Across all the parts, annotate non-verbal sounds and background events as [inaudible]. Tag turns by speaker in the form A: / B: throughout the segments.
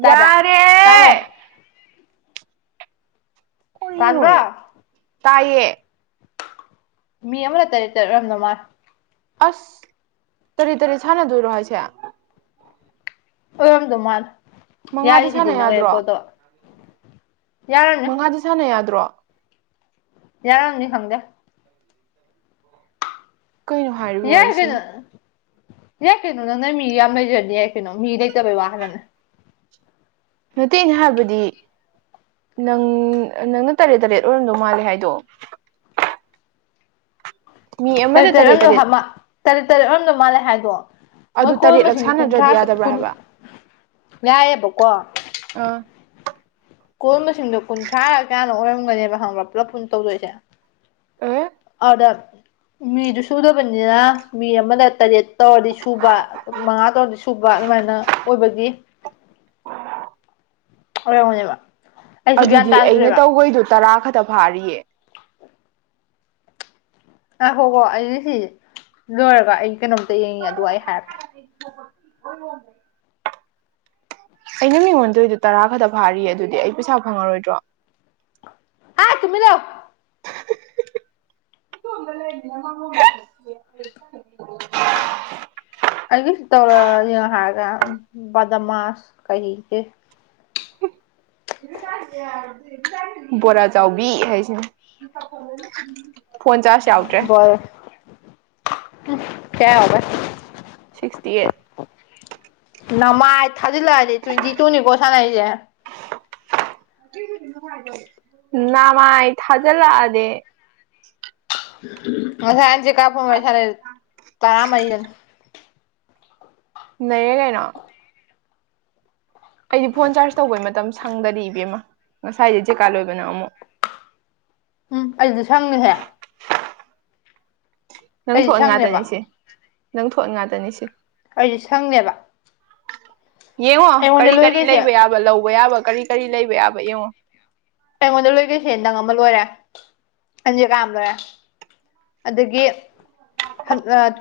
A: ꯇꯥꯕ꯭ꯔꯥ
B: ꯌꯥꯔꯦ
A: ꯇꯥꯕ꯭ꯔꯣ
B: ꯀꯔꯤꯅꯣ ꯅꯦ
A: ꯇꯥꯗ꯭ꯔꯥ
B: ꯇꯥꯏꯌꯦ꯫
A: ꯃꯤ ꯑꯃꯅ ꯇꯔꯦꯠ [unintelligible]
B: ꯑꯁ ꯇꯔꯤ ꯇꯔꯤ ꯁꯅ ꯗꯨꯢꯔꯣ ꯍꯥꯢꯁꯦ
A: ꯑꯣꯏꯔꯣꯝꯗꯧ ꯃꯥꯜꯂ
B: ꯃꯉꯥꯗ
A: ꯌꯥꯔꯤꯁꯤꯗꯤ
B: ꯁꯥꯟꯅ ꯌꯥꯗ꯭ꯔꯣ
A: ꯅꯈ꯭ꯔꯦꯀꯣꯠꯇꯣ ꯌꯥꯔꯅꯤ
B: ꯃꯉꯥꯗ ꯁꯥꯟꯅ ꯌꯥꯗ꯭ꯔꯣ꯫
A: ꯌꯥꯔꯝꯅꯤ ꯈꯪꯗꯦ꯫
B: ꯀꯩꯅꯣ ꯍꯥꯏꯔꯤꯕ
A: ꯌꯥꯏ ꯀꯩꯅꯣ꯫
B: ꯋꯥꯔꯤꯁꯤꯅ
A: ꯌꯥꯏ ꯀꯩꯅꯣ ꯅꯪꯅ ꯃꯤ ꯌꯥꯝ ꯂꯩꯖꯔꯗꯤ ꯌꯥꯏ ꯀꯩꯅꯣ ꯃꯤ ꯂꯩꯇꯕꯩ ꯋꯥ ꯈꯛꯇꯅꯦ꯫
B: ꯅꯠꯇꯦ ꯑꯩꯅ ꯍꯥꯏꯕꯗꯤ꯫ ꯅꯪ ꯅꯪꯅ ꯇꯔꯦꯠ ꯇꯔꯦꯠ ꯑꯣꯏꯔꯝꯗꯧ ꯃꯥꯜꯂꯦ ꯍꯥꯏꯗꯣ꯫
A: ꯇꯔꯠ ꯇꯔꯦꯠ ꯑꯣꯔꯝꯗꯧ ꯇꯔꯦꯠ ꯇꯔꯦꯠꯂꯣꯝꯗꯧ ꯃꯥꯜꯂꯦ ꯍꯥꯏꯗꯣ ꯃꯣꯏ
B: ꯑꯗꯨ
A: ꯀꯣꯜ
B: ꯇꯔꯦꯠꯂꯛ
A: ꯃꯁꯤꯡꯗꯨ ꯀꯨꯟꯊ꯭ꯔꯥ
B: ꯁꯥꯟꯅꯗ꯭ꯔꯗꯤ
A: ꯁꯨ
B: ꯌꯥꯗꯕ꯭ꯔꯥ
A: ꯀꯨꯟ
B: ꯍꯥꯏꯕ
A: ꯌꯥꯏꯌꯦꯕꯀꯣ
B: ꯑꯥ꯫
A: ꯀꯣꯜ ꯃꯁꯤꯡꯗꯣ ꯀꯨꯟꯊ꯭ꯔꯥ ꯀꯌꯥꯅꯣ ꯑꯣꯏꯔꯝꯒꯅꯦꯕ ꯈꯪꯕ꯭ꯔꯥ ꯄꯨꯂꯞ ꯄꯨꯟ ꯇꯧꯗꯣꯏꯁꯦ
B: ꯑꯦ꯫
A: ꯄꯗ ꯃꯤꯗꯨ ꯁꯨꯗꯕꯅꯤꯅ ꯃꯤ ꯑꯃꯗ ꯇꯔꯦꯠ ꯇꯧꯔꯗꯤ ꯁꯨꯕ ꯃꯉꯥ ꯇꯧꯔꯗꯤ ꯁꯨꯕ ꯑꯗꯨꯃꯥꯏꯅ ꯑꯣꯏꯕꯒꯤ꯫ ꯑꯣꯢꯔꯝꯒꯅꯤꯕ꯫
B: ꯑꯗꯨꯗꯤ ꯑꯩꯅ ꯇꯧꯕꯩꯗꯣ ꯇꯔꯥ ꯈꯛꯇ ꯐꯥꯔꯤꯌꯦ꯫
A: [unintelligible] ꯑꯩ ꯁꯤ ꯂꯣꯏꯔꯒ ꯑꯩ ꯀꯩꯅꯣꯝꯇ ꯌꯦꯡꯉꯦ ꯑꯗꯨꯒ ꯑꯩ ꯍꯥꯏꯔꯛꯀꯦ
B: [unintelligible] ꯑꯩꯅ ꯃꯤꯡꯉꯣꯟꯗꯣꯏꯗꯨ ꯇꯔꯥ ꯈꯔꯗ ꯐꯥꯔꯤꯌꯦ ꯑꯗꯨꯗꯤ ꯑꯩ ꯄꯩꯁꯥ ꯐꯪꯉꯔꯣꯏꯗ꯭ꯔꯣ
A: ꯑ ꯇꯨꯃꯤꯜ ꯂꯩꯌꯣ
B: [unintelligible] [inaudible]
A: ꯑꯩꯒꯤꯁꯨ ꯇꯧꯔꯒ ꯌꯦꯡꯉꯣ ꯍꯥꯏꯔꯒ ꯕꯗꯃꯥꯁ ꯀꯔꯤꯒꯦ
B: ꯕꯣꯔꯥ ꯆꯥꯎꯕꯤ ꯍꯥꯏꯁꯤꯅꯦ ꯐꯣꯟ ꯆꯥꯔꯁ ꯌꯥꯎ
A: [inaudible]
B: ꯁꯤꯛꯁꯇꯤ ꯑꯩꯠ꯫
A: ꯅꯃꯥꯏ ꯊꯥꯖꯤꯜꯂꯛꯑꯗꯤ ꯇ꯭ꯋꯦꯟꯇꯤ ꯇꯨꯅꯤꯀꯣ ꯁꯥꯟꯅꯩꯁꯦ꯫
B: ꯅꯃꯥꯏ ꯊꯥꯖꯜꯂ ꯑꯗꯤ꯫
A: ꯉꯁꯥꯏꯟ ꯆꯦꯀꯥ ꯐꯣꯟ ꯋꯥꯢ ꯁꯥꯅꯥꯖꯦ ꯇꯔꯥꯃꯔꯤꯗꯅ
B: ꯅꯩꯔꯦ ꯀꯩꯅꯣ꯫ ꯑꯩꯗꯤ ꯐꯣꯟ ꯆꯥꯔꯖ ꯇꯧꯕꯩ ꯃꯇꯝ ꯁꯪꯗꯗꯤ ꯏꯕꯦꯝꯃ ꯉꯁꯥꯏꯗꯤ ꯖꯦꯀꯥ ꯂꯣꯏꯕꯅ ꯑꯃꯨꯛ
A: ꯎꯝ ꯑꯩꯁꯨ ꯁꯪꯉꯦꯍꯦ
B: ꯅꯪ
A: ꯑꯩꯗꯤ
B: ꯊꯣꯛꯍꯟ ꯉꯥꯛꯇꯅꯤ
A: ꯁꯪꯅꯦꯕ
B: ꯁꯤ ꯅꯪ ꯊꯣꯛꯍꯟ ꯉꯥꯛꯇꯅꯤ ꯁꯤ
A: ꯑꯩ ꯁꯪꯅꯦꯕ
B: ꯌꯦꯡꯉꯣ
A: ꯑꯩꯉꯣꯟꯗ
B: ꯀꯔꯤ ꯀꯔꯤ
A: ꯂꯣꯏꯈꯩꯁꯦ
B: ꯂꯩꯕ ꯌꯥꯕ ꯂꯧꯕ ꯌꯥꯕ ꯀꯔꯤ ꯀꯔꯤ ꯂꯩꯕ ꯌꯥꯕ ꯌꯦꯡꯉꯣ
A: ꯑꯩꯉꯣꯟꯗ ꯂꯣꯏꯗꯣꯏꯁꯦ ꯅꯪ ꯑꯃ ꯂꯣꯏꯔꯦ [unintelligible] ꯀꯥ ꯑꯃ ꯂꯣꯏꯔꯦ ꯑꯗꯒꯤ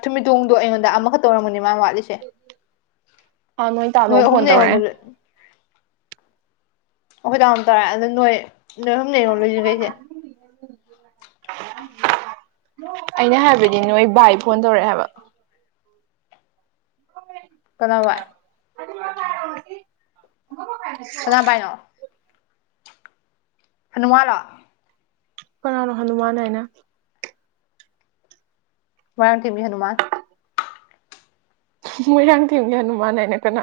A: ꯊꯨꯝꯃꯤꯗꯣꯡꯗꯣ ꯑꯩꯉꯣꯟꯗ ꯑꯃꯈꯛ ꯇꯧꯔꯝꯒꯅꯤ ꯃꯥ ꯋꯥꯠꯂꯤ
B: ꯑꯥ ꯇꯥꯗꯣ
A: ꯅꯣꯏ
B: ꯐꯣꯟ
A: ꯑꯍꯨꯝꯅ ꯑꯩꯉꯣꯟꯗ
B: ꯇꯧꯔꯛꯑꯦ
A: ꯑꯩꯈꯣꯏ ꯇꯥꯝ ꯇꯧꯔꯦ ꯑꯗꯣ ꯅꯣꯏ ꯅꯣꯏ ꯍꯨꯝ ꯂꯩ ꯌꯦꯔꯣ ꯂꯣꯏꯁꯤꯈꯩꯁꯦ
B: ꯑꯩꯅ ꯍꯥꯏꯕꯗꯤ ꯅꯣꯏ ꯕꯥꯏ ꯐꯣꯟ ꯇꯧꯔꯛꯑꯦ ꯍꯥꯏꯕ
A: ꯀꯅꯥ ꯋꯥꯏ
B: [unintelligible] [inaudible]
A: ꯀꯅꯥ ꯄꯥꯢꯅꯣ ꯍꯅꯨꯃꯥꯟꯂꯣ
B: ꯀꯅꯥꯅꯣ ꯍꯅꯨꯃꯥꯟ ꯍꯥꯏꯅ
A: ꯃꯣꯢꯔꯥꯡꯊꯦꯝꯒꯤ ꯍꯅꯨꯃꯥꯟ
B: ꯃꯣꯏꯔꯥꯡꯊꯦꯝꯒꯤ ꯍꯅꯨꯃꯥꯟ ꯍꯥꯏꯅ ꯀꯅꯥ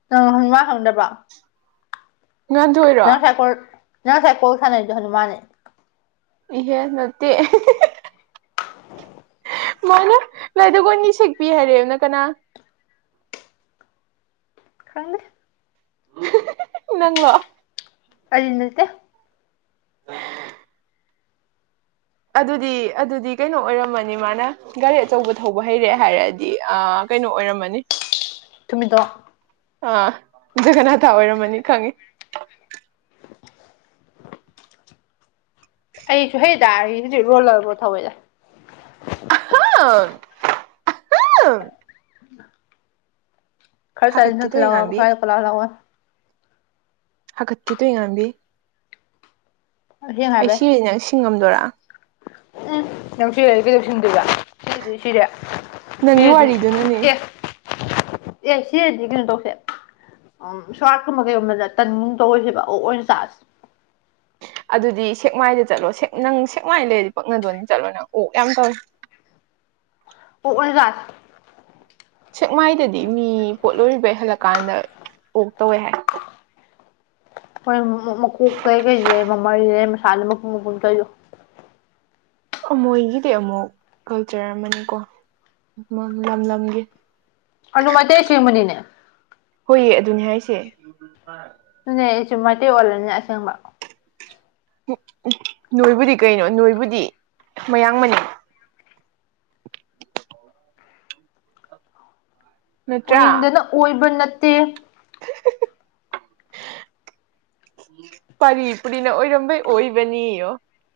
A: [unintelligible]
B: ꯉꯟꯊꯣꯏ
A: [unintelligible] ꯅꯪ ꯉꯥꯁꯥꯏ ꯀꯣꯜ ꯁꯥꯅꯩꯗꯣ ꯍꯥꯅꯨꯃꯥꯟ ꯅꯦ
B: ꯏꯍꯦ ꯅꯠꯇꯦ ꯃꯣꯏꯅ ꯂꯥꯏꯗꯒꯣꯟꯅꯤ ꯁꯛꯄꯤ ꯍꯥꯏꯔꯦꯕꯅ ꯀꯅꯥ
A: ꯈꯪꯗ
B: ꯅꯪꯂꯣ
A: ꯑꯩ ꯅꯠꯇ
B: [inaudible] ꯑꯗꯨꯗꯤ ꯑꯗꯨꯗꯤ ꯀꯩꯅꯣ ꯑꯣꯏꯔꯝꯃꯅꯤ ꯃꯥꯅ ꯒꯥꯔꯤ ꯑꯆꯧꯕ ꯊꯧꯕ ꯍꯩꯔꯦ ꯍꯥꯏꯔꯗꯤ ꯑ ꯀꯩꯅꯣ ꯑꯣꯏꯔꯝꯃꯅꯤ
A: [unintelligible]
B: ꯑꯥ ꯖꯒꯅꯥꯊ ꯑꯣꯏꯔꯝꯃꯅꯤ ꯈꯪꯉꯤ
A: ꯑꯩꯁꯨ ꯍꯩꯗꯥ ꯑꯩꯗꯤ ꯔꯣꯂꯔꯕꯣ ꯊꯧꯏꯗ
B: [unintelligible]
A: [unintelligible]
B: ꯍꯥꯒꯠꯀꯦ ꯇꯣꯏ ꯉꯝꯕꯤ ꯑꯩ ꯁꯤꯔꯤ ꯅꯁꯤ ꯁꯤꯡꯉꯝꯗꯣꯔꯥ
A: [unintelligible] ꯁꯤꯗ ꯁꯔ ꯁꯤꯗ
B: ꯅꯪꯒꯤ ꯋꯥꯔꯤꯗꯨꯅꯅꯦ
A: ꯑꯦ ꯑꯦ ꯁꯤꯗꯤ ꯀ ꯇꯧꯁꯦ ꯎ ꯁ꯭ꯋꯥꯔꯠꯀꯨꯝꯕ ꯀꯩꯒꯨꯝꯕꯗ ꯇꯟꯒꯨꯝ ꯇꯧꯔꯔꯤꯁꯦꯕ ꯑꯣ ꯑꯣꯏꯅ ꯆꯁꯦ
B: ꯑꯗꯨꯗꯤ ꯁꯦꯛꯃꯥꯏꯗ ꯆꯠꯂꯣ ꯅꯪ ꯁꯦꯛꯃꯥꯏ ꯂꯩꯔꯗꯤ ꯄꯛꯅꯗꯣꯟꯗꯤ ꯆꯠꯂꯣ ꯅꯪ ꯑꯣꯛ ꯌꯥꯝ ꯇꯧꯏꯦ
A: ꯑꯣ ꯎꯖꯔ
B: ꯁꯦꯛꯃꯥꯏꯗꯗꯤ ꯃꯤ ꯄꯣꯠꯂꯣꯏꯔꯤꯕꯩ ꯍꯜꯂꯛꯀꯥꯟꯗ ꯑꯣꯛ ꯇꯧꯋꯦ ꯍꯥꯏ
A: ꯍꯣꯏ ꯃꯀꯣꯛ ꯀꯩ ꯀꯩꯁꯦ ꯃꯃꯜꯁꯦ ꯃꯁꯥꯅ ꯃꯀꯨꯝ ꯃꯀꯨꯟ ꯀꯩꯣ
B: ꯃꯣꯏꯒꯤꯗꯤ ꯑꯃꯨꯛ ꯀꯜꯆꯔ ꯑꯃꯅꯤꯀꯣ ꯂꯝ ꯂꯝꯒꯤ
A: ꯑꯗꯨ ꯃꯥꯏꯇꯩ ꯁꯃꯅꯤꯅꯦ
B: ꯍꯣꯏꯌꯦ ꯑꯗꯨꯅꯦ ꯍꯥꯏꯁꯦ
A: ꯑꯗꯨꯅꯦ ꯑꯩꯁꯨꯨꯝ [unintelligible] ꯑꯣꯜꯂꯅꯤ ꯑꯁꯦꯡꯕ
B: ꯅꯣꯏꯕꯨꯗꯤ ꯀꯩꯅꯣ ꯅꯣꯏꯕꯨꯗꯤ ꯃꯌꯥꯡ ꯃꯅꯤ ꯅꯠꯇ꯭ꯔꯥ
A: ꯎꯔꯤꯅꯤꯡꯗꯅ ꯑꯣꯏꯕ ꯅꯠꯇꯦ
B: ꯄꯔꯤ ꯄꯨꯔꯤꯅ ꯑꯣꯏꯔꯝꯕꯩ ꯑꯣꯏꯕꯅꯤ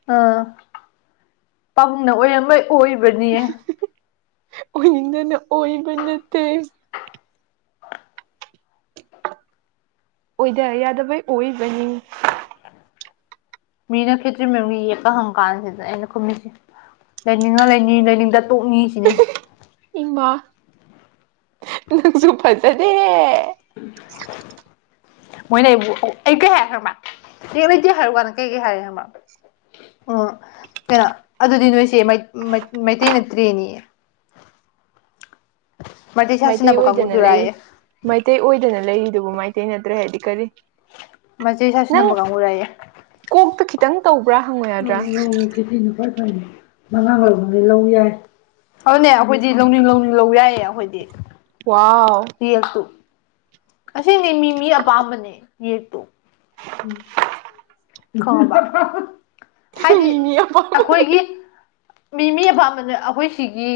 A: [unintelligible] ꯑꯣꯏꯔꯝꯕꯑꯩ ꯑꯣꯏꯕꯅꯤ
B: ꯑꯣꯏꯅꯤꯡꯗꯅ ꯑꯣꯏꯕ ꯅꯠꯇꯦ ꯑꯣꯏꯗ ꯌꯥꯗꯕꯩ ꯑꯣꯏꯕꯅꯤ
A: ꯃꯤꯅ ꯈꯦꯇ꯭ꯔꯤꯃꯌꯨꯝꯒꯤ ꯌꯦꯛꯄ ꯍꯪ ꯀꯥꯟꯁꯤꯗ ꯑꯩꯅ ꯈꯨꯝꯃꯤꯁꯤ꯫ ꯂꯩꯅꯤꯡꯉ ꯂꯩꯅꯤ ꯂꯩꯅꯤꯡꯗ ꯇꯣꯛꯅꯤ ꯁꯤꯅꯦ꯫
B: ꯏꯪꯃꯥ ꯅꯪꯁꯨ ꯐꯖꯗꯦ
A: ꯎꯝ ꯃꯣꯏꯅ ꯑꯩꯕꯨ ꯑꯩ ꯀꯩ ꯍꯥꯏ ꯍꯥꯏꯔꯃꯥ ꯂꯩꯇꯦ ꯍꯥꯏꯔꯨ ꯋꯥꯅ ꯀꯩꯀꯩ ꯍꯥꯏꯔꯦ ꯍꯥꯏꯪꯕ ꯑꯣ ꯀꯩꯅꯣ ꯑꯗꯨꯗꯤ ꯅꯣꯏꯁꯦ ꯃꯩꯇꯩ ꯅꯠꯇ꯭ꯔꯦꯅꯦ
B: ꯃꯩꯇꯩ
A: ꯁꯥꯁꯤꯟꯅꯕ
B: ꯑꯣꯏꯗꯅ ꯂꯩꯔꯤ
A: ꯀꯥꯡꯕꯨꯗꯨꯔꯥꯌꯦ
B: ꯃꯩꯇꯩ ꯑꯣꯏꯗꯅ ꯂꯩꯔꯤꯗꯨꯕꯨ ꯃꯩꯇꯩ ꯅꯠꯇ꯭ꯔꯦ ꯍꯥꯏꯗꯤ ꯀꯔꯤ
A: ꯃꯆꯦ ꯏꯁꯥꯁꯨ
B: ꯅꯪ
A: ꯅꯝꯕ ꯀꯥꯡꯕꯨꯨꯔꯥꯏꯑꯌꯦ
B: ꯀꯣꯛꯇ ꯈꯤꯇꯪ ꯇꯧꯕ꯭ꯔꯥ ꯍꯪꯉꯨ ꯌꯥꯗ꯭ꯔꯥ
A: ꯆꯤꯊꯤꯅ ꯈ꯭ꯋꯥꯏ ꯐꯏ ꯃꯉꯥꯡ ꯂꯧꯕꯅꯩ ꯂꯧ ꯌꯥꯏ ꯑꯗꯨꯅꯦ ꯑꯩꯈꯣꯏꯗꯤ ꯂꯧꯅꯤꯡ ꯂꯧꯅꯤꯡ ꯂꯧ ꯌꯥꯏꯌꯦ ꯑꯩꯈꯣꯏꯗꯤ
B: ꯋꯥꯎ
A: ꯌꯦꯁꯨ꯫ ꯑꯁꯤꯅꯤ ꯃꯤ ꯃꯤ ꯑꯄꯥꯝꯕꯅꯦ ꯌꯦꯛꯇꯣ꯫ ꯍꯥꯏꯗꯤ
B: ꯃꯤ ꯃꯤ ꯑꯄꯥꯝꯕ
A: ꯑꯩꯈꯣꯏꯒꯤ ꯃꯤ ꯃꯤ ꯑꯄꯥꯝꯕꯅ ꯑꯩꯈꯣꯏ ꯁꯤꯒꯤ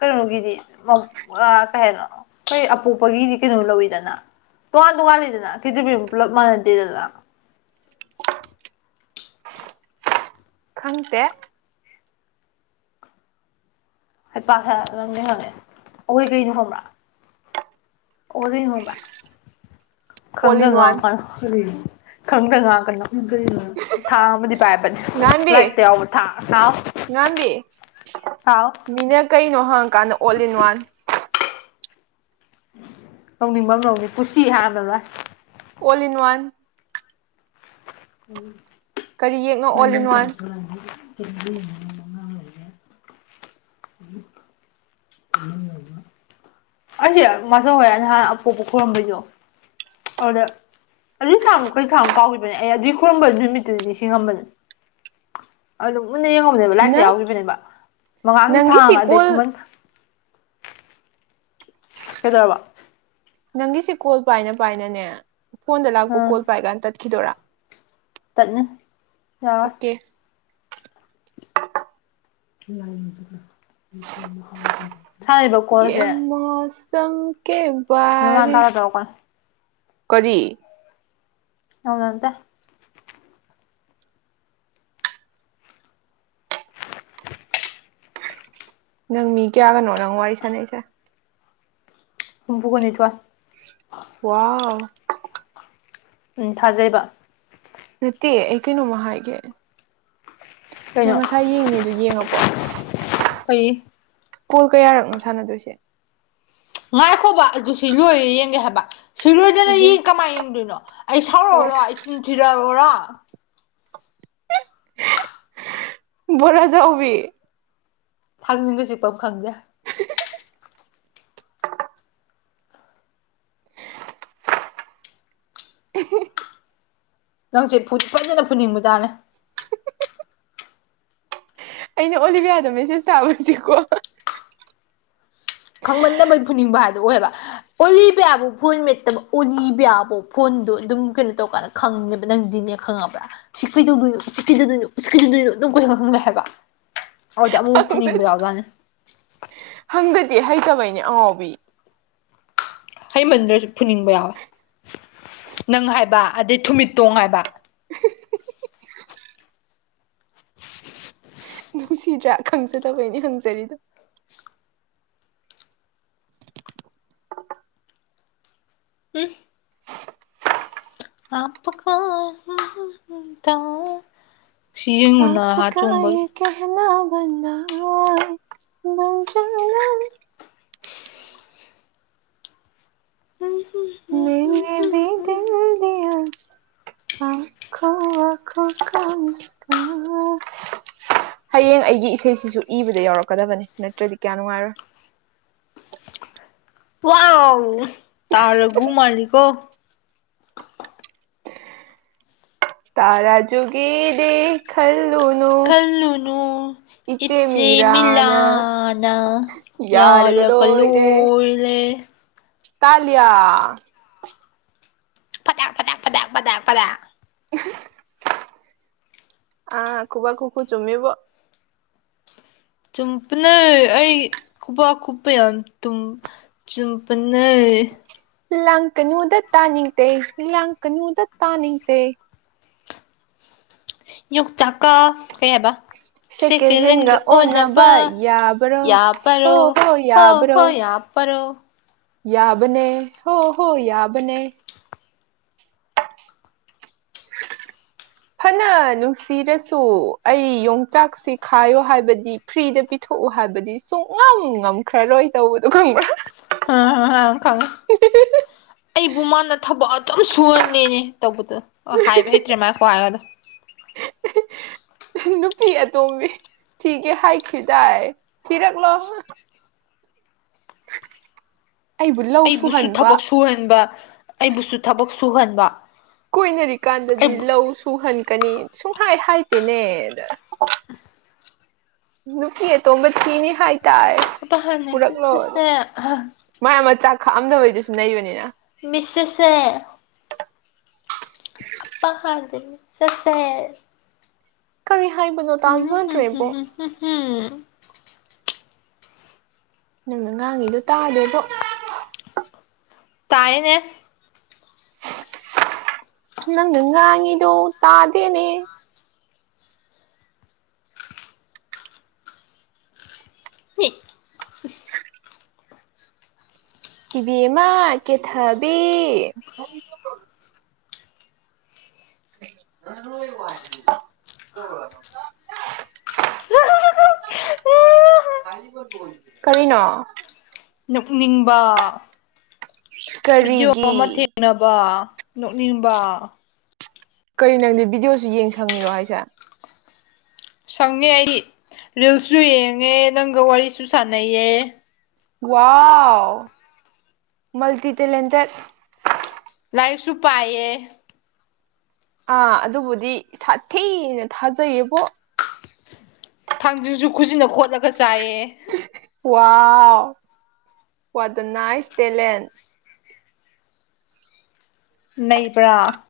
A: ꯀꯩꯅꯣꯒꯤꯗꯤ ꯀꯩꯩꯅꯣ ꯑꯩꯈꯣꯏ ꯑꯄꯣꯛꯄꯒꯤꯗꯤ ꯀꯩꯅꯣ ꯂꯧꯔꯤꯗꯅ ꯇꯣꯉꯥꯟ ꯇꯣꯉꯥꯟꯜꯂꯤꯗꯅ ꯈꯦꯇ꯭ꯕꯤ ꯑꯃꯨ ꯄꯨꯂꯞ ꯃꯥꯟꯅꯗꯦꯗꯅ
B: ꯈꯪꯗꯦ
A: ꯍꯩ ꯄꯁ ꯅꯪꯗꯤ ꯍꯪꯉꯦ ꯑꯩꯈꯣꯏ ꯀꯩꯗꯣ ꯈꯪꯕ꯭ꯔꯥ ꯑꯣꯗꯉꯣꯕ꯭ꯔ
B: ꯑꯣꯜ ꯏꯟ ꯋꯥꯟ
A: ꯈꯪꯗꯒꯀ ꯎ ꯈꯪꯗ ꯉꯥꯛ ꯀꯣ ꯊꯥ ꯑꯃꯗꯤ ꯄꯥꯏꯕꯅꯦ
B: ꯉꯥꯟꯕꯤ
A: ꯂꯥꯏꯔꯤꯛꯇ ꯌꯥꯎꯕ ꯊꯥ ꯂꯥꯎ
B: ꯉꯥꯟꯕꯤ
A: ꯍꯥꯎ
B: ꯃꯤꯅ ꯀꯩꯅꯣ ꯍꯪꯉꯀꯥꯟꯗ ꯑꯣꯜ ꯏꯟ ꯋꯥꯟ
A: ꯇꯧꯅꯤꯡꯕ ꯑꯃ ꯂꯧꯅꯤ ꯀꯨꯇꯤ ꯍꯥꯏꯕ꯭ꯔꯥ
B: ꯑꯣꯜ ꯏꯟ ꯋꯥꯟ ꯀꯔꯤ ꯌꯦꯛꯅꯣ ꯑꯣꯜ
A: ꯅꯅ
B: ꯏꯟ
A: ꯆ
B: ꯋꯥꯟ
A: ꯑꯩꯗꯤ ꯃꯁꯧ ꯍꯣꯏ ꯅꯍꯥꯟ ꯑꯄꯣꯛꯄ ꯈꯨꯣꯏꯔꯨꯝꯝꯕꯩꯗꯣ ꯑꯗꯨꯗ ꯑꯗꯨꯏ ꯁꯥꯡ ꯀ ꯁꯥꯡ ꯀꯥꯎꯈꯤꯕꯅꯦ ꯑꯩ ꯑꯗꯨꯏ ꯈꯨꯣꯏꯔꯝꯕ ꯑꯗꯨ ꯅꯨꯃꯤꯠꯇꯨꯗꯗꯤ ꯁꯤ ꯉꯝꯕꯅꯦ ꯑꯗꯨꯝ ꯃꯨꯟꯅ ꯌꯦꯡꯉꯧꯕꯅꯦꯕ ꯂꯥꯏꯔꯤꯛꯇ
B: ꯅꯪ
A: ꯌꯥꯎꯈꯤꯕꯅꯦꯕ ꯃꯉꯥꯡꯒꯤ ꯊꯥꯡ
B: ꯅꯪꯒꯤꯁꯤ
A: ꯑꯗꯩ
B: ꯀꯣꯜ
A: ꯈꯨꯃꯟ ꯍꯩꯗ꯭ꯔꯕꯥ
B: ꯅꯪꯒꯤꯁꯦ ꯀꯣꯜ ꯄꯥꯏꯅ ꯄꯥꯏꯅꯅꯦ ꯐꯣꯟꯗ ꯂꯥꯛꯄ
A: ꯑꯥ
B: ꯀꯣꯜ ꯄꯥꯏꯀꯥꯟ ꯇꯠꯈꯤꯗꯣꯏꯔꯥ
A: ꯇꯠꯅ ꯌꯥ
B: ꯑꯣꯀꯦ
A: ꯁꯥꯔꯤꯕ ꯀꯣꯟꯁꯦ ꯃꯃꯥꯡ ꯇꯥꯒ
B: ꯆꯀꯦꯕꯔꯤꯁ
A: ꯇꯧꯔꯛꯄꯅꯦ
B: ꯀꯔꯤ
A: ꯍꯅꯗ
B: ꯅꯪ ꯃꯤ ꯀꯌꯥꯒꯅꯣ ꯅꯪ ꯋꯥꯔꯤ ꯁꯥꯟꯅꯔꯤꯁꯦ
A: ꯍꯨꯝꯐꯨꯒ ꯅꯤꯊꯣꯢ
B: ꯋꯥꯎ
A: ꯎꯝ ꯊꯥꯖꯩꯕ
B: ꯅꯠꯇꯦ ꯑꯩ ꯀꯩꯅꯣꯝꯃ ꯍꯥꯏꯒꯦ ꯅꯪ
A: ꯀꯩꯅꯣ
B: ꯉꯁꯥꯏ ꯌꯦꯡꯅꯦ ꯑꯗꯨ ꯌꯦꯡꯉꯕꯣ
A: ꯑꯩꯩ
B: ꯀꯣꯜ ꯀꯌꯥꯔꯛꯅꯣ ꯁꯥꯟꯅꯗꯣꯏꯁꯦ
A: ꯉꯥꯏꯈꯣꯕ ꯑꯗꯨ ꯁꯤ ꯂꯣꯏꯔꯦ ꯌꯦꯡꯒꯦ ꯍꯥꯏꯕ ꯁꯤꯔꯣꯏꯗꯅ ꯌꯦ
B: ꯏꯍꯦ
A: ꯀꯃꯥꯏꯅ ꯌꯦꯡꯗꯣꯏꯅꯣ ꯑꯩ ꯁꯥꯎꯔꯛꯑꯣꯔꯣ ꯑꯩ ꯇꯤꯟ ꯊꯤꯔꯛꯂꯔꯣ
B: ꯣꯔꯖꯎꯕꯤ
A: ꯊꯥꯡꯅꯤꯡꯒꯁꯤꯛ ꯄꯥꯎ ꯈꯪꯗꯦ ꯅꯪꯁꯦ ꯐꯨꯗꯤꯐꯖꯅ ꯐꯨꯅꯤꯡꯕꯖꯥꯠꯅꯦ
B: ꯑꯩꯅ ꯑꯣꯂꯤꯕꯤꯌꯥꯗ ꯃꯦꯁꯦꯁ ꯇꯥꯕꯁꯤꯀꯣ
A: ꯈꯪꯃꯟꯗꯕꯩ ꯐꯨꯅꯤꯡꯕ ꯍꯥꯏꯗꯣ ꯑꯣꯏꯑꯕ ꯑꯣꯂꯤꯕꯤꯌꯥꯕꯨ ꯐꯣꯟ ꯃꯦꯠꯇ ꯑꯣꯂꯤ ꯕꯤꯌꯥꯕꯨ ꯐꯣꯟꯗꯣ ꯑꯗꯨꯝ ꯀꯩꯅꯣ ꯇꯧꯀꯥꯟꯗ ꯈꯪꯉꯦꯕ ꯅꯪꯗꯤꯅꯦ ꯈꯪꯉꯕ꯭ꯔꯥ [unintelligible] ꯑꯗꯨꯗ ꯑꯃꯨꯃꯨꯛ ꯐꯨꯅꯤꯡꯕ ꯌꯥꯎꯖꯅꯤ
B: ꯍꯪꯗꯗꯤ ꯍꯩꯇꯕꯩꯅꯦ ꯑꯉꯥꯎꯕꯤ
A: ꯍꯩꯃꯟꯗꯨ꯭ꯔꯁꯨ ꯐꯨꯅꯤꯡꯕ ꯌꯥꯎꯋꯦ ꯅꯪ ꯍꯥꯏꯕ ꯑꯗꯩ ꯊꯨꯃꯤꯠꯇꯣꯡ ꯍꯥꯏꯕ
B: ꯅꯨꯡꯁꯤꯗ꯭ꯔꯥ ꯈꯪꯖꯗꯕꯩꯅꯦ ꯍꯪꯖꯔꯤꯗꯣ
A: [inaudible] [unintelligible] ꯁꯤ ꯌꯦꯡꯉꯨꯅ ꯍꯥ ꯆꯣꯡꯕꯒꯤ
B: [unintelligible]
A: ꯎꯝ ꯍꯝ
B: [unintelligible] [unintelligible] [unintelligible] ꯍꯌꯦꯡ ꯑꯩꯒꯤ ꯏꯁꯩꯁꯤꯁꯨ ꯏꯕꯗ ꯌꯥꯎꯔꯛꯀꯗꯕꯅꯦ ꯅꯠꯇ꯭ꯔꯗꯤ ꯀꯌꯥ ꯅꯨꯡꯉꯥꯏꯔꯣꯏ
A: ꯋꯥꯎ ꯇꯥ ꯔꯒꯨ ꯃꯜꯂꯤꯀꯣ
B: ꯇꯔꯥꯖꯨꯒꯤꯗꯤ
A: ꯈꯜꯂꯨꯅꯨ ꯏꯆꯦ ꯃꯤꯂꯅ ꯌꯜ
B: ꯌꯥꯔꯒ
A: ꯀ
B: ꯂꯣꯏꯔꯦ
A: ꯂꯣꯂꯦ [unintelligible] [unintelligible]
B: ꯇꯥꯂꯤꯌꯥ
A: [unintelligible]
B: ꯑ ꯈꯨꯕꯥꯛ ꯈꯨꯈꯨ ꯆꯨꯝꯃꯤꯕꯨ
A: ꯆꯨꯝꯄꯅꯦ ꯑꯩ ꯈꯨꯕꯥꯛ [unintelligible] ꯆꯨꯝꯄꯅꯦ
B: ꯂꯪꯀꯅꯨꯗꯇꯥ ꯇꯅꯤꯡꯇꯦ ꯂꯪꯀꯅꯨꯗ ꯇꯅꯤꯡꯇꯦ
A: ꯌꯣꯡꯆꯥꯛꯀ ꯀꯩ ꯍꯥꯏꯕ ꯁꯦꯀꯦꯟ
B: ꯍꯦꯟꯒ
A: ꯂꯦꯟꯒ ꯑꯣꯟꯅꯕ
B: ꯌꯥꯕ꯭ꯔꯣ ꯍꯣ
A: ꯌꯥꯕꯔꯣ ꯍꯣ ꯍꯣ
B: ꯌꯥꯕ꯭ꯔꯣ
A: ꯌꯥ ꯄꯔꯣ
B: ꯌꯥꯕꯅꯦ ꯍꯣ ꯍꯣ ꯌꯥꯕꯅꯦ
A: [unintelligible]
B: ꯐꯅ ꯅꯨꯡꯁꯤꯔꯁꯨ ꯑꯩ ꯌꯣꯡꯆꯥꯛꯁꯤ ꯈꯥꯏꯌꯣ ꯍꯥꯏꯕꯗꯤ ꯐ꯭ꯔꯤꯗ ꯄꯤꯊꯣꯛꯎ ꯍꯥꯏꯕꯗꯤ ꯁꯨꯡꯉꯝ ꯉꯝꯈ꯭ꯔꯔꯣꯏ ꯇꯧꯕꯗꯣ ꯈꯪꯕ꯭ꯔꯥ
A: [unintelligible] ꯑꯩꯕꯨ ꯃꯥꯅ ꯊꯕꯛ ꯑꯗꯨꯝ ꯁꯨꯍꯜꯂꯅꯦ ꯇꯧꯕꯗ ꯍꯥꯏꯕ ꯍꯩꯇ꯭ꯔꯦ ꯃꯥꯏꯀꯣ ꯍꯥꯏꯒꯗꯣ [unintelligible]
B: ꯅꯨꯄꯤ ꯑꯇꯣꯝꯕꯤ ꯊꯤꯒꯦ ꯍꯥꯏꯈꯤꯗꯥꯏ ꯊꯤꯔꯛꯂꯣ ꯑꯩꯕꯨ ꯂꯧ
A: ꯑꯩꯕꯨꯁꯨ
B: ꯁꯨꯍꯟꯕ
A: ꯊꯕꯛ ꯁꯨꯍꯟꯕ ꯑꯩꯕꯨꯁꯨ ꯊꯕꯛ ꯁꯨꯍꯟꯕ
B: ꯀꯣꯏꯅꯔꯤꯀꯥꯟꯗꯗꯤ
A: ꯑꯩꯕꯨ
B: ꯂꯧ ꯁꯨꯍꯟꯀꯅꯤ ꯁꯨꯡꯍꯥꯏ ꯍꯥꯏꯇꯦꯅꯦꯗ
A: [unintelligible]
B: ꯅꯨꯄꯤ ꯑꯇꯣꯕ ꯊꯤꯅꯤ ꯍꯥꯏꯇꯥꯥꯏ
A: ꯑꯄꯥ ꯍꯥꯟꯅ
B: ꯄꯨꯔꯛꯂꯣ
A: ꯆꯠꯁꯦ
B: ꯃꯥꯏ ꯑꯃ ꯆꯥꯛ ꯈꯥꯛꯑꯝꯗꯕꯩꯗꯨꯁꯨ ꯅꯩꯕꯅꯤꯅ
A: ꯃꯤꯁꯦꯁꯦ [unintelligible]
B: ꯀꯔꯤ ꯍꯥꯏꯕꯅꯣ ꯇꯥꯖꯗ꯭ꯔꯦꯕꯣ
A: ꯎ ꯍꯝ
B: ꯅꯪꯅ ꯉꯥꯡꯉꯤꯗꯣ ꯇꯥꯗꯦꯕꯣ
A: ꯇꯥꯥꯏꯑꯦꯅꯦ
B: ꯅꯪ ꯉꯥꯡꯉꯗꯨ ꯇꯥꯗꯦꯅꯦ
A: ꯍ
B: ꯏꯕꯦꯝꯃ ꯀꯦꯊꯕꯤ [unintelligible] ꯀꯅ
A: ꯅꯣꯛꯅꯤꯡꯕ ꯕꯤꯗꯤꯑꯣ ꯑꯃ ꯊꯦꯛ
B: ꯀꯔꯤꯒꯤ
A: ꯅꯅꯕ ꯅꯣꯛꯅꯤꯡꯕ
B: ꯀꯔꯤ ꯅꯪꯗꯤ ꯕꯤꯤꯗꯤꯑꯣꯁꯨ ꯌꯦꯡ ꯁꯪꯉꯤꯔꯣ ꯍꯥꯏꯁꯦ
A: ꯁꯪꯉꯦ ꯑꯩ ꯔꯤꯜꯁꯁꯨ ꯌꯦꯡꯉꯦ ꯅꯪꯒ ꯋꯥꯔꯤꯁꯨ ꯁꯥꯟꯅꯩꯌꯦ
B: ꯋꯥ ꯃꯜ ꯇ ꯇ ꯂꯩꯇꯔ
A: ꯂꯥꯏꯔꯤꯛꯁꯨ ꯄꯥꯏꯌꯦ
B: ꯑꯥ ꯑꯗꯨꯕꯨꯗꯤ ꯁꯥꯊꯤꯅ ꯊꯥꯖꯩꯌꯦꯕꯣ
A: ꯊꯥꯡꯖꯤꯡꯁꯨ ꯈꯨꯁꯤꯟꯅ ꯈꯣꯠꯂꯒ ꯆꯥꯏꯌꯦ
B: ꯋꯥ ꯋꯥꯠ ꯗ ꯅꯥꯏꯁ ꯇꯦꯂꯦꯟ
A: ꯅꯕ꯭ꯔꯥ